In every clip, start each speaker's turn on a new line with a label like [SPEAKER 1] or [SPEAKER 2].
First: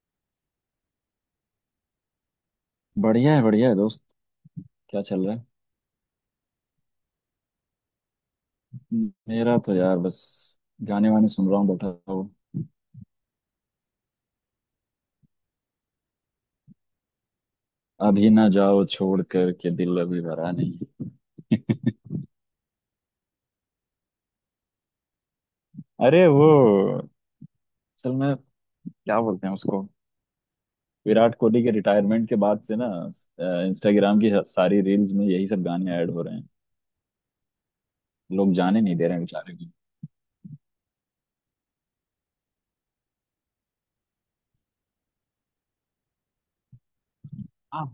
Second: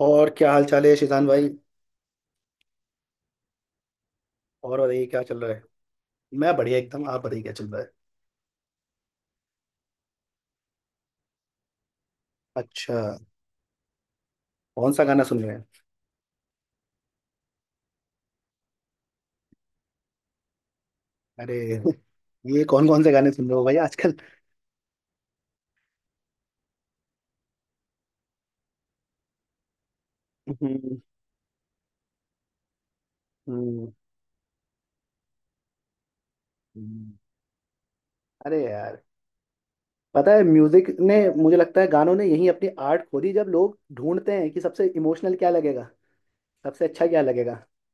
[SPEAKER 1] और क्या हाल चाल है शिजान भाई।
[SPEAKER 2] बढ़िया है दोस्त।
[SPEAKER 1] और
[SPEAKER 2] क्या
[SPEAKER 1] बताइए क्या
[SPEAKER 2] चल रहा
[SPEAKER 1] चल रहा है। मैं बढ़िया एकदम। आप बताइए क्या चल रहा है।
[SPEAKER 2] है? मेरा तो यार बस गाने वाने सुन रहा हूँ बैठा हूँ।
[SPEAKER 1] अच्छा। कौन सा गाना सुन रहे हैं।
[SPEAKER 2] अभी ना जाओ छोड़ कर के, दिल अभी भरा नहीं।
[SPEAKER 1] अरे। ये कौन कौन से गाने सुन रहे हो भाई आजकल।
[SPEAKER 2] अरे वो, असल में, क्या बोलते हैं उसको,
[SPEAKER 1] हम्म,
[SPEAKER 2] विराट कोहली के रिटायरमेंट के बाद से ना,
[SPEAKER 1] हम्म,
[SPEAKER 2] इंस्टाग्राम की सारी रील्स में यही सब गाने ऐड हो रहे हैं।
[SPEAKER 1] हम्म।
[SPEAKER 2] लोग
[SPEAKER 1] अरे
[SPEAKER 2] जाने नहीं
[SPEAKER 1] यार।
[SPEAKER 2] दे रहे हैं बेचारे को।
[SPEAKER 1] पता है म्यूजिक ने, मुझे लगता है गानों ने यही अपनी आर्ट खो दी जब लोग ढूंढते हैं कि सबसे इमोशनल क्या लगेगा, सबसे अच्छा क्या लगेगा।
[SPEAKER 2] हाँ।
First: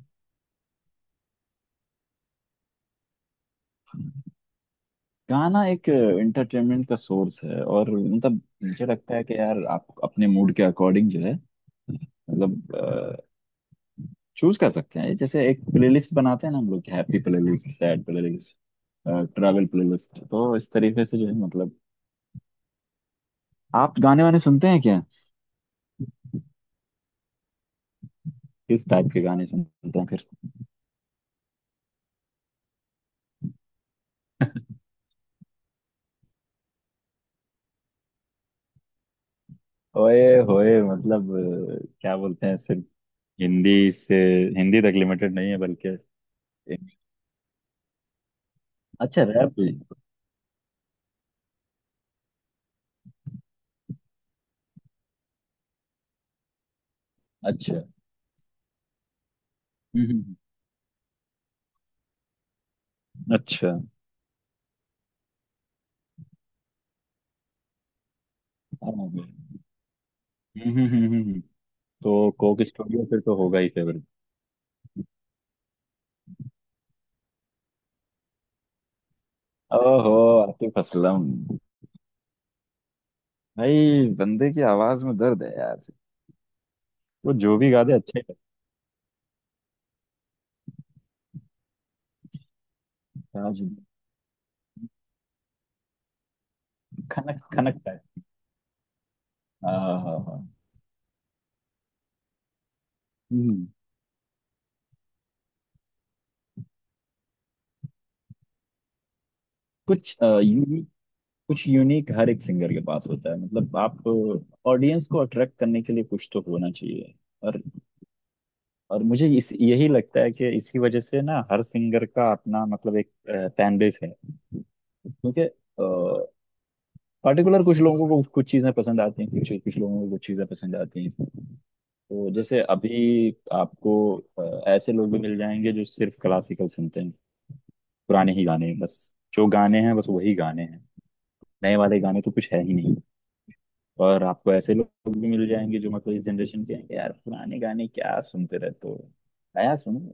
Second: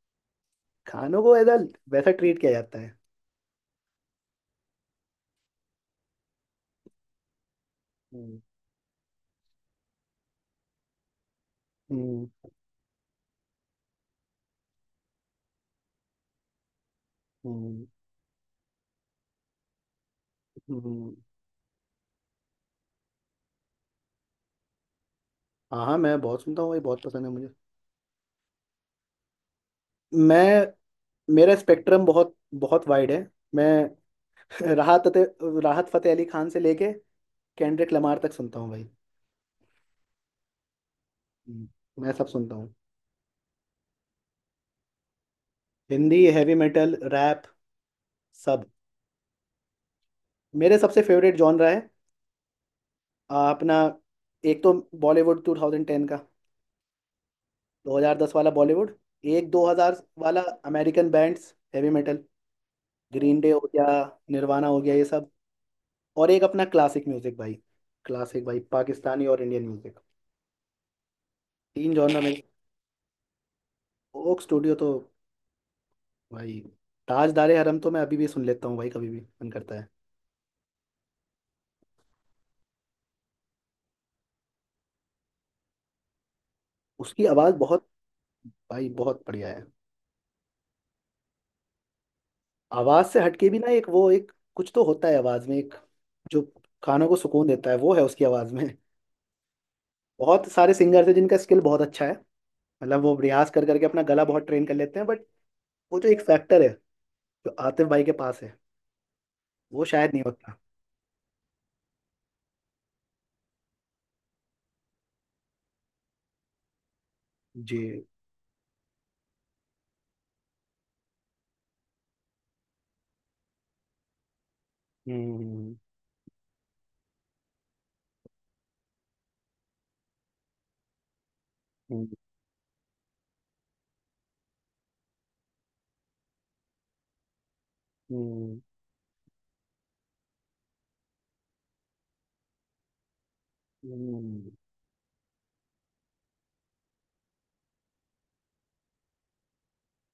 [SPEAKER 1] गानों को ऐसा वैसा ट्रीट किया जाता है।
[SPEAKER 2] गाना एक एंटरटेनमेंट का सोर्स है, और
[SPEAKER 1] हम्म
[SPEAKER 2] मतलब मुझे लगता है कि यार आप अपने मूड के अकॉर्डिंग जो है,
[SPEAKER 1] हम्म
[SPEAKER 2] मतलब, चूज कर सकते हैं। जैसे एक प्लेलिस्ट बनाते हैं ना हम लोग, हैप्पी प्लेलिस्ट,
[SPEAKER 1] हम्म
[SPEAKER 2] सैड प्लेलिस्ट, ट्रैवल प्लेलिस्ट, तो इस तरीके
[SPEAKER 1] हम्म।
[SPEAKER 2] से जो है, मतलब। आप गाने वाने सुनते हैं क्या?
[SPEAKER 1] हाँ हाँ मैं बहुत सुनता हूँ, ये बहुत पसंद है मुझे।
[SPEAKER 2] किस टाइप के गाने सुनते हैं फिर?
[SPEAKER 1] मैं, मेरा स्पेक्ट्रम बहुत बहुत वाइड है। मैं राहत फतेह अली खान से लेके केंड्रिक लमार तक सुनता हूँ भाई।
[SPEAKER 2] ओए होए, मतलब,
[SPEAKER 1] हम्म। मैं
[SPEAKER 2] क्या
[SPEAKER 1] सब
[SPEAKER 2] बोलते
[SPEAKER 1] सुनता
[SPEAKER 2] हैं,
[SPEAKER 1] हूँ।
[SPEAKER 2] सिर्फ हिंदी से हिंदी तक लिमिटेड नहीं है बल्कि।
[SPEAKER 1] हिंदी हैवी मेटल रैप सब।
[SPEAKER 2] अच्छा रैप भी।
[SPEAKER 1] मेरे सबसे फेवरेट जॉनरा है। अपना एक तो बॉलीवुड 2010 का,
[SPEAKER 2] अच्छा।
[SPEAKER 1] 2010 वाला बॉलीवुड, एक 2000
[SPEAKER 2] हम्म। हम्म।
[SPEAKER 1] वाला American bands heavy metal. Green Day हो
[SPEAKER 2] अच्छा। हाँ।
[SPEAKER 1] गया, निर्वाणा हो गया ये सब। और एक अपना क्लासिक म्यूजिक भाई, क्लासिक भाई
[SPEAKER 2] हाँ।
[SPEAKER 1] पाकिस्तानी और इंडियन म्यूजिक।
[SPEAKER 2] हम्म। हम्म। हम्म। हम्म। हम्म।
[SPEAKER 1] 3 जॉनर
[SPEAKER 2] तो
[SPEAKER 1] में।
[SPEAKER 2] कोक स्टूडियो फिर तो होगा ही फेवरेट।
[SPEAKER 1] ओक स्टूडियो तो भाई, ताजदारे हरम तो मैं अभी भी सुन लेता हूँ भाई, कभी भी मन करता है।
[SPEAKER 2] ओहो। आतिफ असलम। भाई बंदे की आवाज में दर्द है यार।
[SPEAKER 1] उसकी
[SPEAKER 2] वो
[SPEAKER 1] आवाज़
[SPEAKER 2] जो भी गा
[SPEAKER 1] बहुत,
[SPEAKER 2] दे अच्छा ही
[SPEAKER 1] भाई बहुत बढ़िया है। आवाज़ से
[SPEAKER 2] लगता है
[SPEAKER 1] हटके भी
[SPEAKER 2] आज
[SPEAKER 1] ना
[SPEAKER 2] भी।
[SPEAKER 1] एक वो एक कुछ तो होता है आवाज़ में, एक जो कानों को
[SPEAKER 2] खनक
[SPEAKER 1] सुकून देता है
[SPEAKER 2] खनकता
[SPEAKER 1] वो है
[SPEAKER 2] है।
[SPEAKER 1] उसकी आवाज़ में।
[SPEAKER 2] हाँ, हाँ, हाँ।
[SPEAKER 1] बहुत सारे सिंगर्स हैं जिनका स्किल बहुत अच्छा है, मतलब वो रियाज कर
[SPEAKER 2] हम्म।
[SPEAKER 1] करके अपना गला बहुत ट्रेन कर लेते हैं बट वो जो एक फैक्टर है, जो आतिफ भाई के पास है, वो शायद
[SPEAKER 2] कुछ
[SPEAKER 1] नहीं होता।
[SPEAKER 2] यूनिक कुछ यूनिक हर एक सिंगर के पास होता है, मतलब आप ऑडियंस को अट्रैक्ट करने के लिए कुछ तो होना चाहिए। और
[SPEAKER 1] जी।
[SPEAKER 2] और मुझे इस यही लगता है कि इसी वजह से ना हर सिंगर का अपना मतलब एक फैन बेस है। क्योंकि
[SPEAKER 1] हम्म
[SPEAKER 2] पर्टिकुलर कुछ लोगों को कुछ चीजें पसंद आती हैं, कुछ कुछ लोगों को कुछ चीजें पसंद आती हैं।
[SPEAKER 1] हम्म
[SPEAKER 2] तो जैसे अभी आपको, अ, ऐसे लोग भी मिल जाएंगे जो सिर्फ क्लासिकल सुनते हैं। पुराने ही
[SPEAKER 1] हम्म
[SPEAKER 2] गाने बस, जो गाने हैं बस वही गाने हैं, नए वाले गाने तो कुछ है ही नहीं। और
[SPEAKER 1] हम्म।
[SPEAKER 2] आपको ऐसे लोग भी मिल जाएंगे जो मतलब इस जनरेशन के हैं कि यार पुराने गाने क्या सुनते रहते हो, नया सुनो,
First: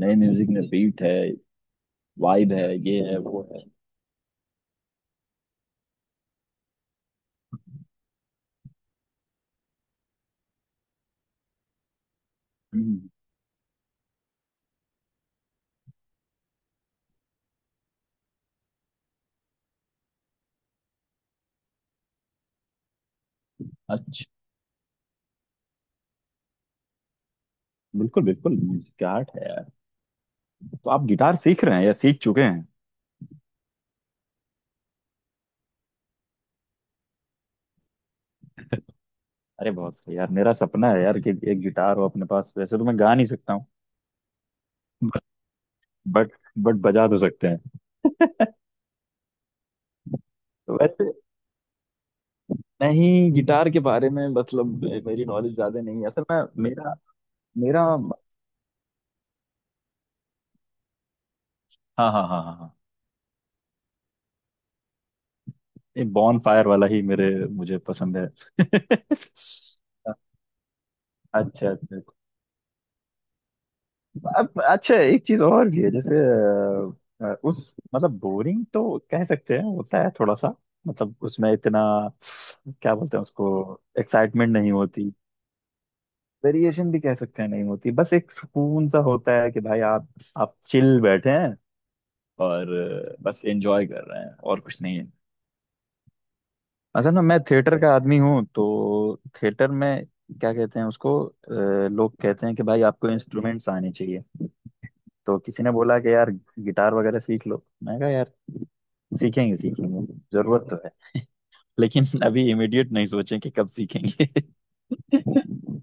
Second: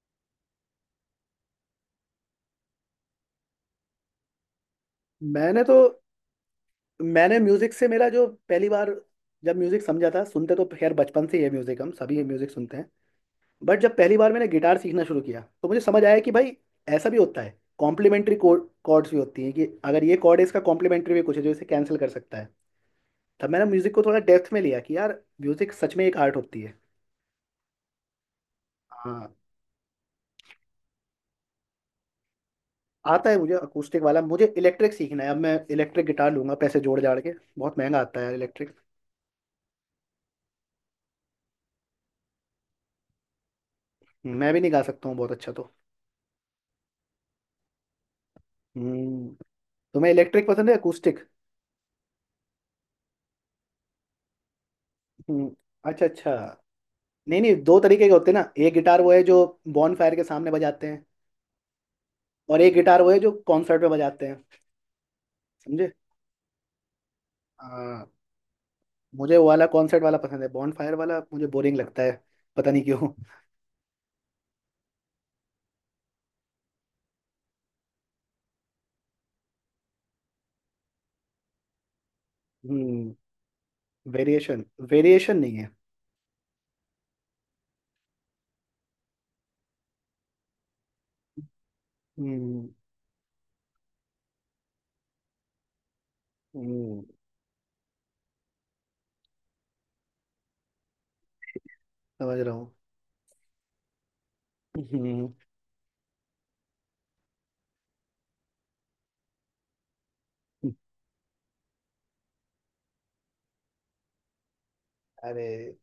[SPEAKER 2] नए म्यूजिक में बीट है, वाइब है, ये है वो है।
[SPEAKER 1] मैंने तो मैंने म्यूजिक से, मेरा जो पहली बार जब म्यूजिक समझा था, सुनते तो खैर बचपन से ही है, म्यूजिक हम सभी म्यूजिक सुनते हैं,
[SPEAKER 2] हम्म।
[SPEAKER 1] बट जब पहली बार मैंने गिटार सीखना शुरू किया तो मुझे समझ आया कि भाई ऐसा भी होता है, कॉम्प्लीमेंट्री कोड कॉर्ड्स भी होती हैं कि अगर ये कॉर्ड है इसका कॉम्प्लीमेंट्री भी कुछ है जो इसे कैंसिल कर सकता है। तब मैंने म्यूजिक को थोड़ा
[SPEAKER 2] अच्छा।
[SPEAKER 1] डेप्थ में लिया कि यार म्यूजिक सच में एक आर्ट होती है।
[SPEAKER 2] बिल्कुल बिल्कुल म्यूजिक का
[SPEAKER 1] हाँ।
[SPEAKER 2] आर्ट है यार। तो आप गिटार सीख रहे हैं या सीख चुके हैं?
[SPEAKER 1] आता है मुझे अकूस्टिक वाला, मुझे इलेक्ट्रिक सीखना है। अब मैं इलेक्ट्रिक गिटार लूंगा पैसे जोड़ जाड़ के, बहुत महंगा आता है इलेक्ट्रिक।
[SPEAKER 2] अरे बहुत सही यार, मेरा सपना है यार कि एक गिटार हो अपने पास, वैसे तो मैं गा नहीं सकता हूँ।
[SPEAKER 1] मैं भी नहीं गा सकता हूँ बहुत अच्छा तो।
[SPEAKER 2] बट बट बजा तो सकते हैं।
[SPEAKER 1] हम्म। तुम्हें इलेक्ट्रिक पसंद है
[SPEAKER 2] तो वैसे,
[SPEAKER 1] अकूस्टिक।
[SPEAKER 2] नहीं गिटार के बारे में मतलब मेरी
[SPEAKER 1] हम्म,
[SPEAKER 2] नॉलेज ज्यादा नहीं
[SPEAKER 1] अच्छा
[SPEAKER 2] है असल
[SPEAKER 1] अच्छा।
[SPEAKER 2] में मेरा
[SPEAKER 1] नहीं नहीं दो
[SPEAKER 2] मेरा हाँ,
[SPEAKER 1] तरीके के होते हैं ना, एक गिटार वो है जो बॉन फायर के सामने बजाते हैं,
[SPEAKER 2] हाँ, हाँ, हाँ,
[SPEAKER 1] और एक
[SPEAKER 2] हाँ।
[SPEAKER 1] गिटार वो है जो कॉन्सर्ट में बजाते हैं, समझे।
[SPEAKER 2] ये बॉन फायर वाला ही मेरे मुझे
[SPEAKER 1] हाँ।
[SPEAKER 2] पसंद है।
[SPEAKER 1] मुझे वो वाला कॉन्सर्ट वाला पसंद है, बॉन फायर वाला मुझे
[SPEAKER 2] अच्छा,
[SPEAKER 1] बोरिंग
[SPEAKER 2] अच्छा,
[SPEAKER 1] लगता है,
[SPEAKER 2] अच्छा।
[SPEAKER 1] पता नहीं क्यों।
[SPEAKER 2] अब अच्छा एक चीज और भी है जैसे, उस मतलब बोरिंग तो कह सकते हैं होता है थोड़ा सा, मतलब उसमें इतना क्या
[SPEAKER 1] हम्म।
[SPEAKER 2] बोलते हैं उसको एक्साइटमेंट
[SPEAKER 1] वेरिएशन,
[SPEAKER 2] नहीं होती।
[SPEAKER 1] वेरिएशन नहीं है।
[SPEAKER 2] वेरिएशन भी कह सकते हैं नहीं होती, बस एक सुकून सा होता है कि भाई आप चिल बैठे हैं। और
[SPEAKER 1] हम्म
[SPEAKER 2] बस एंजॉय कर रहे हैं और कुछ नहीं है।
[SPEAKER 1] हम्म,
[SPEAKER 2] असल में मैं थिएटर का आदमी हूँ, तो थिएटर में क्या कहते हैं उसको, लोग
[SPEAKER 1] समझ
[SPEAKER 2] कहते
[SPEAKER 1] रहा
[SPEAKER 2] हैं कि
[SPEAKER 1] हूँ।
[SPEAKER 2] भाई आपको इंस्ट्रूमेंट्स आने चाहिए।
[SPEAKER 1] हम्म,
[SPEAKER 2] तो किसी ने बोला कि यार गिटार वगैरह सीख लो, मैं कहा यार सीखेंगे सीखेंगे, जरूरत तो है, लेकिन अभी इमीडिएट नहीं सोचें कि कब सीखेंगे।
[SPEAKER 1] अरे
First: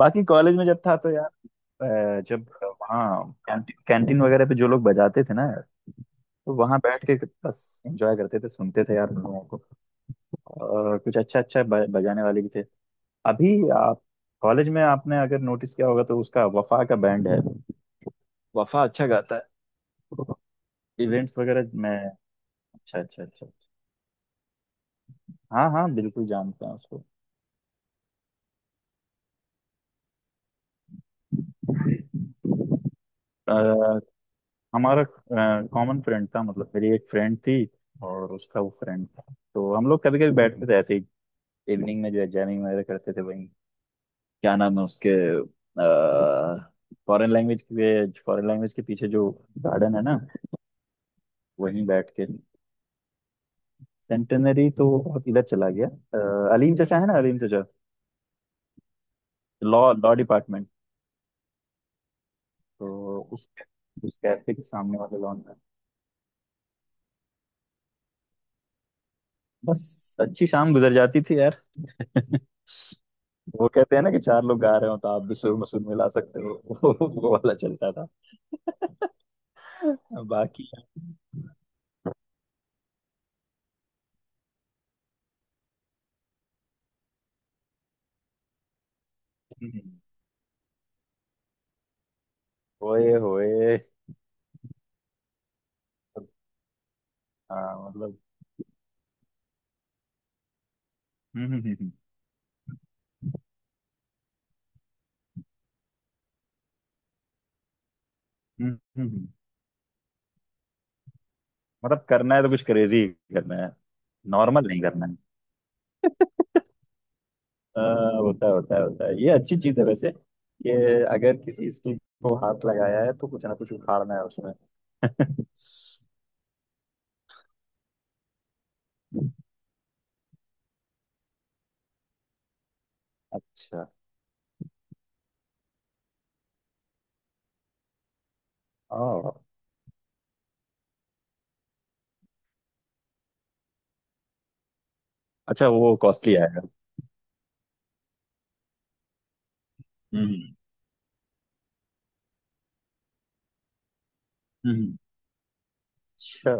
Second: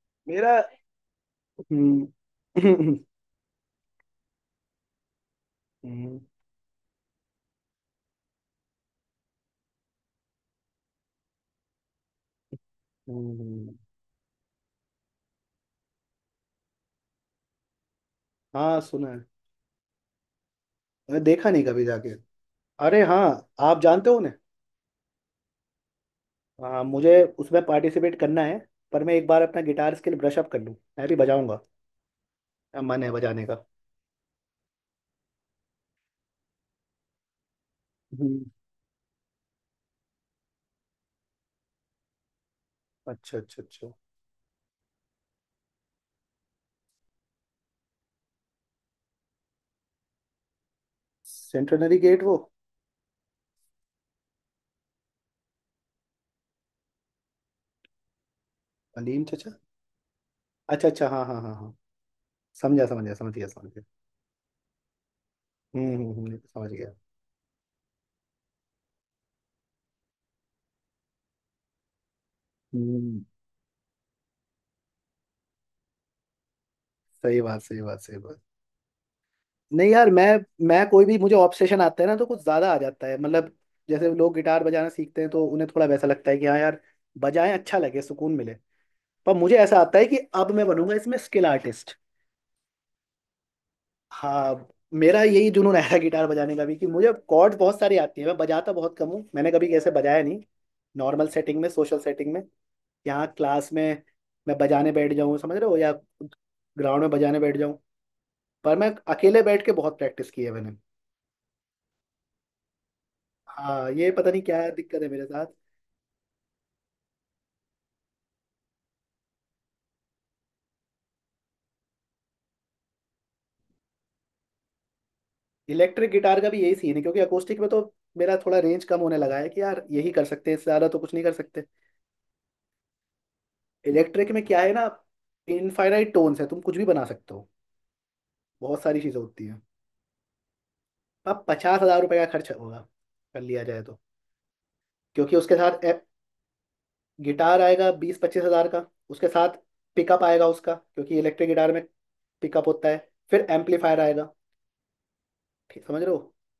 [SPEAKER 2] बाकी कॉलेज
[SPEAKER 1] मेरा।
[SPEAKER 2] में जब था तो यार
[SPEAKER 1] हम्म
[SPEAKER 2] जब
[SPEAKER 1] हम्म,
[SPEAKER 2] वहाँ कैंटीन वगैरह पे जो लोग बजाते थे ना यार,
[SPEAKER 1] हम्म,
[SPEAKER 2] तो वहाँ बैठ के बस एंजॉय करते थे सुनते थे यार दुनिया को। और कुछ अच्छा अच्छा बजाने वाले भी थे। अभी
[SPEAKER 1] हम्म,
[SPEAKER 2] आप, कॉलेज में आपने अगर नोटिस किया होगा तो उसका वफा का बैंड है।
[SPEAKER 1] हाँ
[SPEAKER 2] वफा अच्छा
[SPEAKER 1] सुना है।
[SPEAKER 2] गाता है
[SPEAKER 1] मैंने
[SPEAKER 2] इवेंट्स
[SPEAKER 1] देखा नहीं
[SPEAKER 2] वगैरह
[SPEAKER 1] कभी
[SPEAKER 2] में।
[SPEAKER 1] जाके।
[SPEAKER 2] अच्छा,
[SPEAKER 1] अरे
[SPEAKER 2] अच्छा,
[SPEAKER 1] हाँ
[SPEAKER 2] अच्छा, अच्छा।
[SPEAKER 1] आप जानते हो उन्हें।
[SPEAKER 2] हाँ, हाँ, बिल्कुल जानते हैं उसको।
[SPEAKER 1] मुझे उसमें पार्टिसिपेट करना है, पर मैं एक बार अपना गिटार स्किल ब्रश अप कर लूँ मैं भी बजाऊंगा। मन है बजाने का।
[SPEAKER 2] अ, हमारा कॉमन फ्रेंड था, मतलब मेरी एक फ्रेंड थी और
[SPEAKER 1] हम्म।
[SPEAKER 2] उसका वो फ्रेंड था। तो हम लोग कभी कभी बैठते थे ऐसे ही इवनिंग में जो है जैमिंग वगैरह करते थे
[SPEAKER 1] अच्छा
[SPEAKER 2] वहीं।
[SPEAKER 1] अच्छा अच्छा।
[SPEAKER 2] क्या नाम है उसके, आ, फॉरेन लैंग्वेज के पीछे जो गार्डन है ना, वहीं
[SPEAKER 1] सेंटेनरी
[SPEAKER 2] बैठ
[SPEAKER 1] गेट
[SPEAKER 2] के।
[SPEAKER 1] वो।
[SPEAKER 2] सेंटेनरी तो बहुत इधर चला गया, अलीम चचा है ना, अलीम चचा।
[SPEAKER 1] अलीम चचा।
[SPEAKER 2] Law law department.
[SPEAKER 1] अच्छा अच्छा हाँ हाँ हाँ हाँ। समझा समझा
[SPEAKER 2] तो
[SPEAKER 1] समझ गया
[SPEAKER 2] उस
[SPEAKER 1] समझ गया।
[SPEAKER 2] उस कैफे के सामने वाले लॉन में
[SPEAKER 1] समझ गया।
[SPEAKER 2] बस अच्छी शाम गुजर जाती थी यार।
[SPEAKER 1] हम्म।
[SPEAKER 2] वो कहते हैं ना कि चार लोग गा रहे हो तो आप भी सुर मसूर मिला सकते हो। वो
[SPEAKER 1] सही
[SPEAKER 2] वाला
[SPEAKER 1] बात सही
[SPEAKER 2] चलता
[SPEAKER 1] बात
[SPEAKER 2] था।
[SPEAKER 1] सही बात। नहीं यार, मैं
[SPEAKER 2] बाकी।
[SPEAKER 1] मैं कोई भी, मुझे ऑब्सेशन आता है ना तो कुछ ज्यादा आ जाता है मतलब। जैसे लोग गिटार बजाना सीखते हैं तो उन्हें थोड़ा वैसा लगता है कि हाँ यार बजाएं, अच्छा लगे, सुकून मिले। पर मुझे ऐसा आता
[SPEAKER 2] हम्म।
[SPEAKER 1] है कि अब मैं बनूंगा इसमें स्किल आर्टिस्ट।
[SPEAKER 2] ओए होए।
[SPEAKER 1] हाँ। मेरा यही जुनून है गिटार बजाने का भी कि मुझे कॉर्ड बहुत
[SPEAKER 2] हाँ,
[SPEAKER 1] सारी
[SPEAKER 2] मतलब।
[SPEAKER 1] आती है, मैं बजाता बहुत कम हूँ, मैंने कभी कैसे बजाया नहीं। नॉर्मल
[SPEAKER 2] हम्म।
[SPEAKER 1] सेटिंग में
[SPEAKER 2] हम्म। हम्म।
[SPEAKER 1] सोशल सेटिंग में, यहाँ क्लास में मैं बजाने बैठ जाऊँ, समझ रहे हो, या ग्राउंड में बजाने बैठ जाऊँ।
[SPEAKER 2] हम्म।
[SPEAKER 1] पर मैं
[SPEAKER 2] हम्म। हम्म।
[SPEAKER 1] अकेले बैठ के बहुत प्रैक्टिस की है मैंने।
[SPEAKER 2] मतलब करना है तो कुछ क्रेजी करना है,
[SPEAKER 1] हाँ ये पता नहीं
[SPEAKER 2] नॉर्मल
[SPEAKER 1] क्या
[SPEAKER 2] नहीं
[SPEAKER 1] दिक्कत
[SPEAKER 2] करना
[SPEAKER 1] है मेरे
[SPEAKER 2] है।
[SPEAKER 1] साथ।
[SPEAKER 2] होता है होता है होता है, ये अच्छी चीज है वैसे, कि अगर किसी स्किल को हाथ लगाया है तो कुछ ना कुछ उखाड़ना है उसमें।
[SPEAKER 1] इलेक्ट्रिक गिटार का भी यही सीन है क्योंकि अकोस्टिक में तो मेरा थोड़ा रेंज कम होने लगा है कि यार यही कर सकते हैं, इससे ज़्यादा तो कुछ नहीं कर सकते।
[SPEAKER 2] अच्छा।
[SPEAKER 1] इलेक्ट्रिक में क्या है ना, इनफाइनाइट टोन्स है, तुम कुछ भी बना सकते हो, बहुत सारी चीज़ें
[SPEAKER 2] आ,
[SPEAKER 1] होती हैं। अब 50,000 रुपये का खर्च होगा, कर लिया जाए तो, क्योंकि उसके
[SPEAKER 2] अच्छा,
[SPEAKER 1] साथ
[SPEAKER 2] वो कॉस्टली आएगा?
[SPEAKER 1] गिटार आएगा 20-25 हजार का, उसके साथ पिकअप
[SPEAKER 2] हम्म।
[SPEAKER 1] आएगा उसका, क्योंकि इलेक्ट्रिक गिटार में पिकअप होता है, फिर एम्पलीफायर आएगा,
[SPEAKER 2] हम्म।
[SPEAKER 1] ठीक समझ रहे हो।
[SPEAKER 2] अच्छा,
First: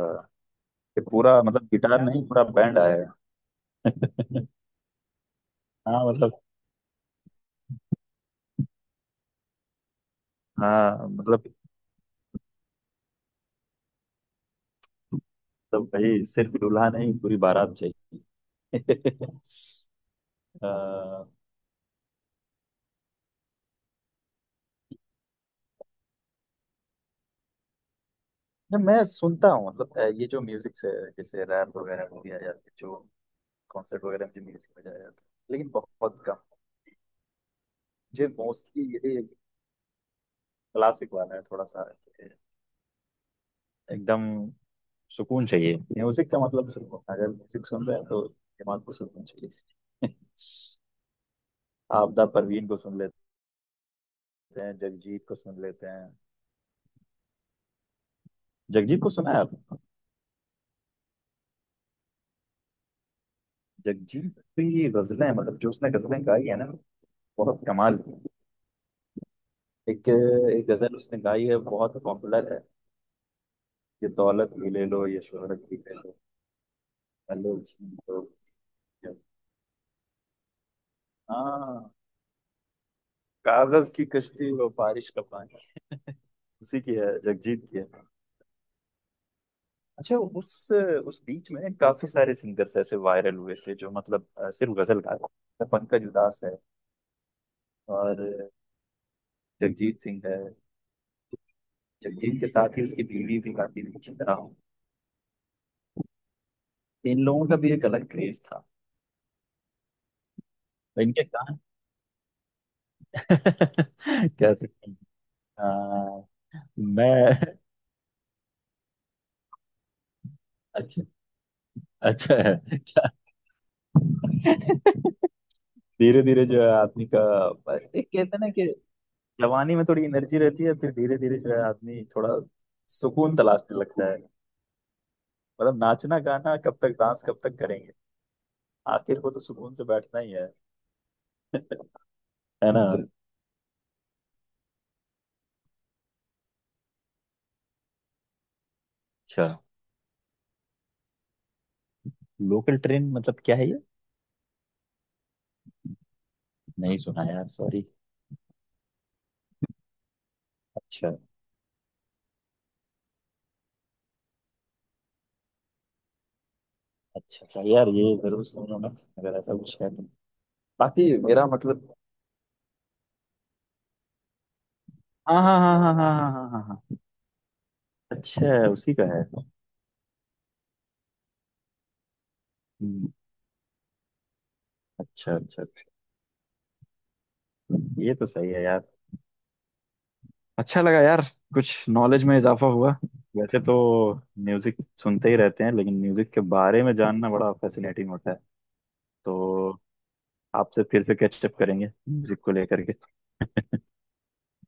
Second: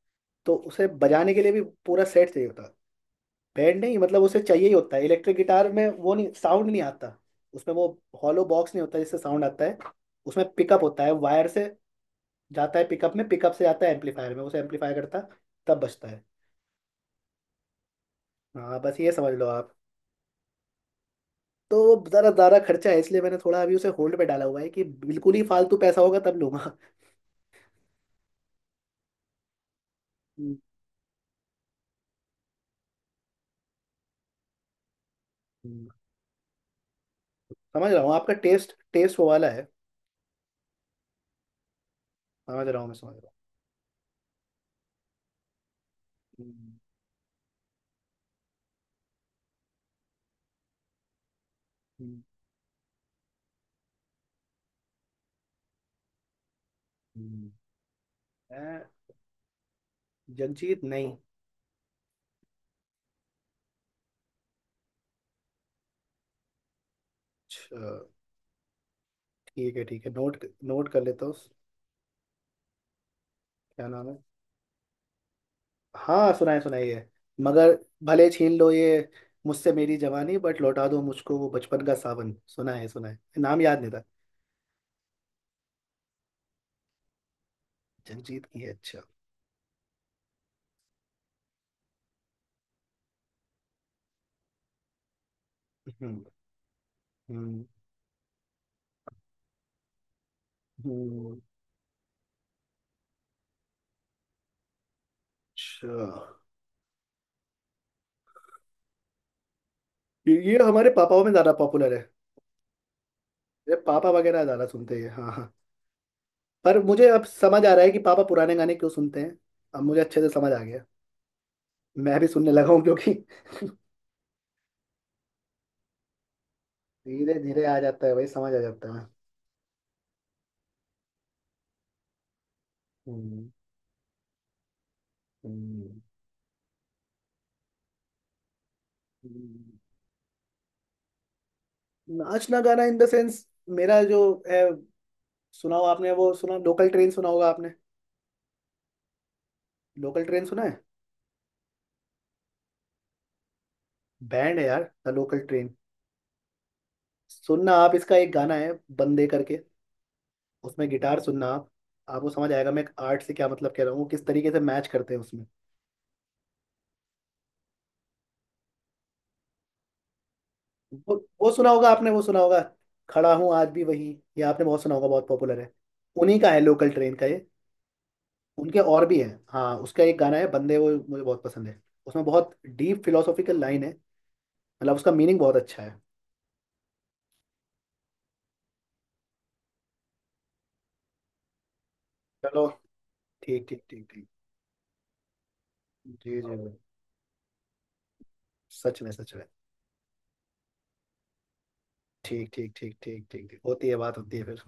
[SPEAKER 1] तो उसे
[SPEAKER 2] ये
[SPEAKER 1] बजाने
[SPEAKER 2] पूरा
[SPEAKER 1] के लिए भी
[SPEAKER 2] मतलब गिटार
[SPEAKER 1] पूरा
[SPEAKER 2] नहीं
[SPEAKER 1] सेट
[SPEAKER 2] पूरा
[SPEAKER 1] चाहिए होता है।
[SPEAKER 2] बैंड आएगा?
[SPEAKER 1] बैंड नहीं, मतलब उसे चाहिए ही होता है, इलेक्ट्रिक गिटार में
[SPEAKER 2] हाँ
[SPEAKER 1] वो नहीं,
[SPEAKER 2] मतलब
[SPEAKER 1] साउंड नहीं आता। उसमें वो हॉलो बॉक्स नहीं होता जिससे साउंड आता है, उसमें पिकअप होता
[SPEAKER 2] हाँ
[SPEAKER 1] है, वायर
[SPEAKER 2] मतलब
[SPEAKER 1] से जाता है पिकअप में, पिकअप से जाता है एम्पलीफायर में, उसे एम्पलीफाई करता है, तब
[SPEAKER 2] तो
[SPEAKER 1] बजता है।
[SPEAKER 2] भाई सिर्फ दूल्हा नहीं पूरी बारात
[SPEAKER 1] हाँ
[SPEAKER 2] चाहिए।
[SPEAKER 1] बस ये समझ लो आप।
[SPEAKER 2] अ,
[SPEAKER 1] तो वो ज़रा ज़्यादा खर्चा है, इसलिए मैंने थोड़ा अभी उसे होल्ड पे डाला हुआ है, कि बिल्कुल ही फालतू पैसा होगा तब लूंगा।
[SPEAKER 2] जब मैं सुनता हूँ मतलब, ये जो
[SPEAKER 1] हम्म,
[SPEAKER 2] म्यूजिक से जैसे रैप वगैरह हो गया या फिर जो कॉन्सर्ट वगैरह में जो म्यूजिक बजाया जाता है लेकिन
[SPEAKER 1] हम्म,
[SPEAKER 2] बहुत कम।
[SPEAKER 1] समझ रहा हूँ
[SPEAKER 2] मुझे
[SPEAKER 1] आपका टेस्ट,
[SPEAKER 2] मोस्टली यही
[SPEAKER 1] टेस्ट वो वाला है।
[SPEAKER 2] क्लासिक वाला है थोड़ा सा
[SPEAKER 1] समझ रहा हूँ मैं समझ रहा
[SPEAKER 2] एकदम। सुकून चाहिए म्यूजिक का,
[SPEAKER 1] हूँ।
[SPEAKER 2] मतलब सुकून, अगर म्यूजिक सुन रहे हैं तो दिमाग को सुकून चाहिए।
[SPEAKER 1] हम्म,
[SPEAKER 2] आपदा परवीन को सुन लेते हैं, जगजीत को सुन लेते हैं।
[SPEAKER 1] हूँ। मैं।
[SPEAKER 2] जगजीत को सुना है आप?
[SPEAKER 1] जगजीत नहीं।
[SPEAKER 2] जगजीत की गजलें, मतलब जो उसने गजलें गाई है ना, बहुत
[SPEAKER 1] अच्छा,
[SPEAKER 2] कमाल की।
[SPEAKER 1] ठीक है ठीक
[SPEAKER 2] एक
[SPEAKER 1] है, नोट,
[SPEAKER 2] एक
[SPEAKER 1] नोट
[SPEAKER 2] गजल
[SPEAKER 1] कर
[SPEAKER 2] उसने
[SPEAKER 1] लेता हूँ।
[SPEAKER 2] गाई है बहुत पॉपुलर है।
[SPEAKER 1] क्या नाम
[SPEAKER 2] ये
[SPEAKER 1] है।
[SPEAKER 2] दौलत भी ले लो ये शोहरत भी ले लो।
[SPEAKER 1] हाँ सुनाए सुनाइए।
[SPEAKER 2] पहले
[SPEAKER 1] मगर
[SPEAKER 2] उसने तो-
[SPEAKER 1] भले छीन लो ये मुझसे मेरी जवानी, बट लौटा दो मुझको वो बचपन
[SPEAKER 2] हाँ।
[SPEAKER 1] का सावन, सुना है नाम याद नहीं
[SPEAKER 2] कागज
[SPEAKER 1] था।
[SPEAKER 2] की कश्ती वो बारिश का पानी, उसी की है, जगजीत की है।
[SPEAKER 1] जगजीत की है अच्छा।
[SPEAKER 2] अच्छा, उस बीच में काफी सारे सिंगर्स ऐसे वायरल हुए थे जो मतलब, सिर्फ गजल गा रहे थे। पंकज
[SPEAKER 1] हम्म
[SPEAKER 2] उधास है
[SPEAKER 1] हम्म
[SPEAKER 2] और जगजीत सिंह है।
[SPEAKER 1] हम्म,
[SPEAKER 2] जगजीत के साथ ही उसकी बीवी भी गाती थी, चित्रा।
[SPEAKER 1] अच्छा।
[SPEAKER 2] इन लोगों का भी एक अलग क्रेज था।
[SPEAKER 1] ये हमारे
[SPEAKER 2] तो इनके
[SPEAKER 1] पापाओं में ज्यादा
[SPEAKER 2] कान
[SPEAKER 1] पॉपुलर है। ये पापा वगैरह
[SPEAKER 2] क्या
[SPEAKER 1] ज्यादा
[SPEAKER 2] सकते
[SPEAKER 1] सुनते हैं
[SPEAKER 2] हैं।
[SPEAKER 1] हाँ हाँ।
[SPEAKER 2] आ,
[SPEAKER 1] पर मुझे अब
[SPEAKER 2] मैं।
[SPEAKER 1] समझ आ रहा है कि पापा पुराने गाने क्यों सुनते हैं, अब मुझे अच्छे से समझ आ गया,
[SPEAKER 2] अच्छा।
[SPEAKER 1] मैं भी
[SPEAKER 2] अच्छा
[SPEAKER 1] सुनने लगा
[SPEAKER 2] है
[SPEAKER 1] हूँ
[SPEAKER 2] क्या?
[SPEAKER 1] क्योंकि
[SPEAKER 2] धीरे धीरे जो है आदमी का
[SPEAKER 1] धीरे धीरे आ जाता
[SPEAKER 2] एक
[SPEAKER 1] है
[SPEAKER 2] कहते
[SPEAKER 1] भाई,
[SPEAKER 2] हैं ना
[SPEAKER 1] समझ आ
[SPEAKER 2] कि
[SPEAKER 1] जाता है।
[SPEAKER 2] जवानी में थोड़ी एनर्जी रहती है, फिर धीरे धीरे जो है आदमी थोड़ा सुकून
[SPEAKER 1] हम्म,
[SPEAKER 2] तलाशने लगता है। मतलब
[SPEAKER 1] हम्म,
[SPEAKER 2] नाचना गाना कब तक, डांस कब तक करेंगे, आखिर को तो सुकून
[SPEAKER 1] हम्म।
[SPEAKER 2] से बैठना ही है।
[SPEAKER 1] नाचना
[SPEAKER 2] है
[SPEAKER 1] गाना
[SPEAKER 2] ना।
[SPEAKER 1] इन द सेंस, मेरा जो है, सुना हो आपने वो, सुना लोकल ट्रेन सुना होगा आपने।
[SPEAKER 2] अच्छा।
[SPEAKER 1] लोकल ट्रेन सुना है।
[SPEAKER 2] लोकल ट्रेन मतलब क्या है ये?
[SPEAKER 1] बैंड है यार द लोकल ट्रेन।
[SPEAKER 2] नहीं सुना यार,
[SPEAKER 1] सुनना
[SPEAKER 2] सॉरी।
[SPEAKER 1] आप, इसका एक गाना है बंदे करके, उसमें
[SPEAKER 2] अच्छा,
[SPEAKER 1] गिटार सुनना आप, आपको समझ आएगा मैं एक आर्ट से क्या मतलब कह रहा हूँ, वो किस तरीके से मैच करते हैं उसमें।
[SPEAKER 2] अच्छा, अच्छा। यार ये जरूर सुनूंगा मैं अगर ऐसा कुछ है तो।
[SPEAKER 1] वो
[SPEAKER 2] बाकी मेरा
[SPEAKER 1] वो सुना होगा
[SPEAKER 2] मतलब,
[SPEAKER 1] आपने, वो सुना होगा, खड़ा हूँ आज भी वही, ये आपने बहुत सुना होगा, बहुत
[SPEAKER 2] हाँ, हाँ,
[SPEAKER 1] पॉपुलर है।
[SPEAKER 2] हाँ, हाँ, हाँ, हाँ,
[SPEAKER 1] उन्हीं का
[SPEAKER 2] हाँ,
[SPEAKER 1] है,
[SPEAKER 2] हाँ,
[SPEAKER 1] लोकल
[SPEAKER 2] हाँ।
[SPEAKER 1] ट्रेन का ये।
[SPEAKER 2] अच्छा,
[SPEAKER 1] उनके
[SPEAKER 2] उसी
[SPEAKER 1] और
[SPEAKER 2] का
[SPEAKER 1] भी
[SPEAKER 2] है।
[SPEAKER 1] हैं, हाँ, उसका एक गाना है बंदे, वो मुझे बहुत पसंद है। उसमें बहुत डीप
[SPEAKER 2] हम्म।
[SPEAKER 1] फिलोसॉफिकल लाइन है, मतलब उसका
[SPEAKER 2] अच्छा,
[SPEAKER 1] मीनिंग बहुत
[SPEAKER 2] अच्छा,
[SPEAKER 1] अच्छा
[SPEAKER 2] अच्छा।
[SPEAKER 1] है।
[SPEAKER 2] ये तो सही है यार, अच्छा लगा यार, कुछ नॉलेज में
[SPEAKER 1] चलो।
[SPEAKER 2] इजाफा हुआ। वैसे
[SPEAKER 1] ठीक
[SPEAKER 2] तो
[SPEAKER 1] ठीक ठीक ठीक।
[SPEAKER 2] म्यूजिक सुनते ही रहते हैं लेकिन म्यूजिक
[SPEAKER 1] जी
[SPEAKER 2] के
[SPEAKER 1] जी।
[SPEAKER 2] बारे में जानना बड़ा फैसिनेटिंग होता है।
[SPEAKER 1] सच में सच में।
[SPEAKER 2] तो आपसे फिर से कैचअप करेंगे म्यूजिक
[SPEAKER 1] ठीक
[SPEAKER 2] को
[SPEAKER 1] ठीक
[SPEAKER 2] लेकर के।
[SPEAKER 1] ठीक ठीक ठीक ठीक, होती है बात, होती है फिर,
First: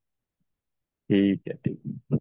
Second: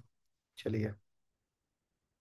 [SPEAKER 1] चलिए।
[SPEAKER 2] ठीक है, ठीक है।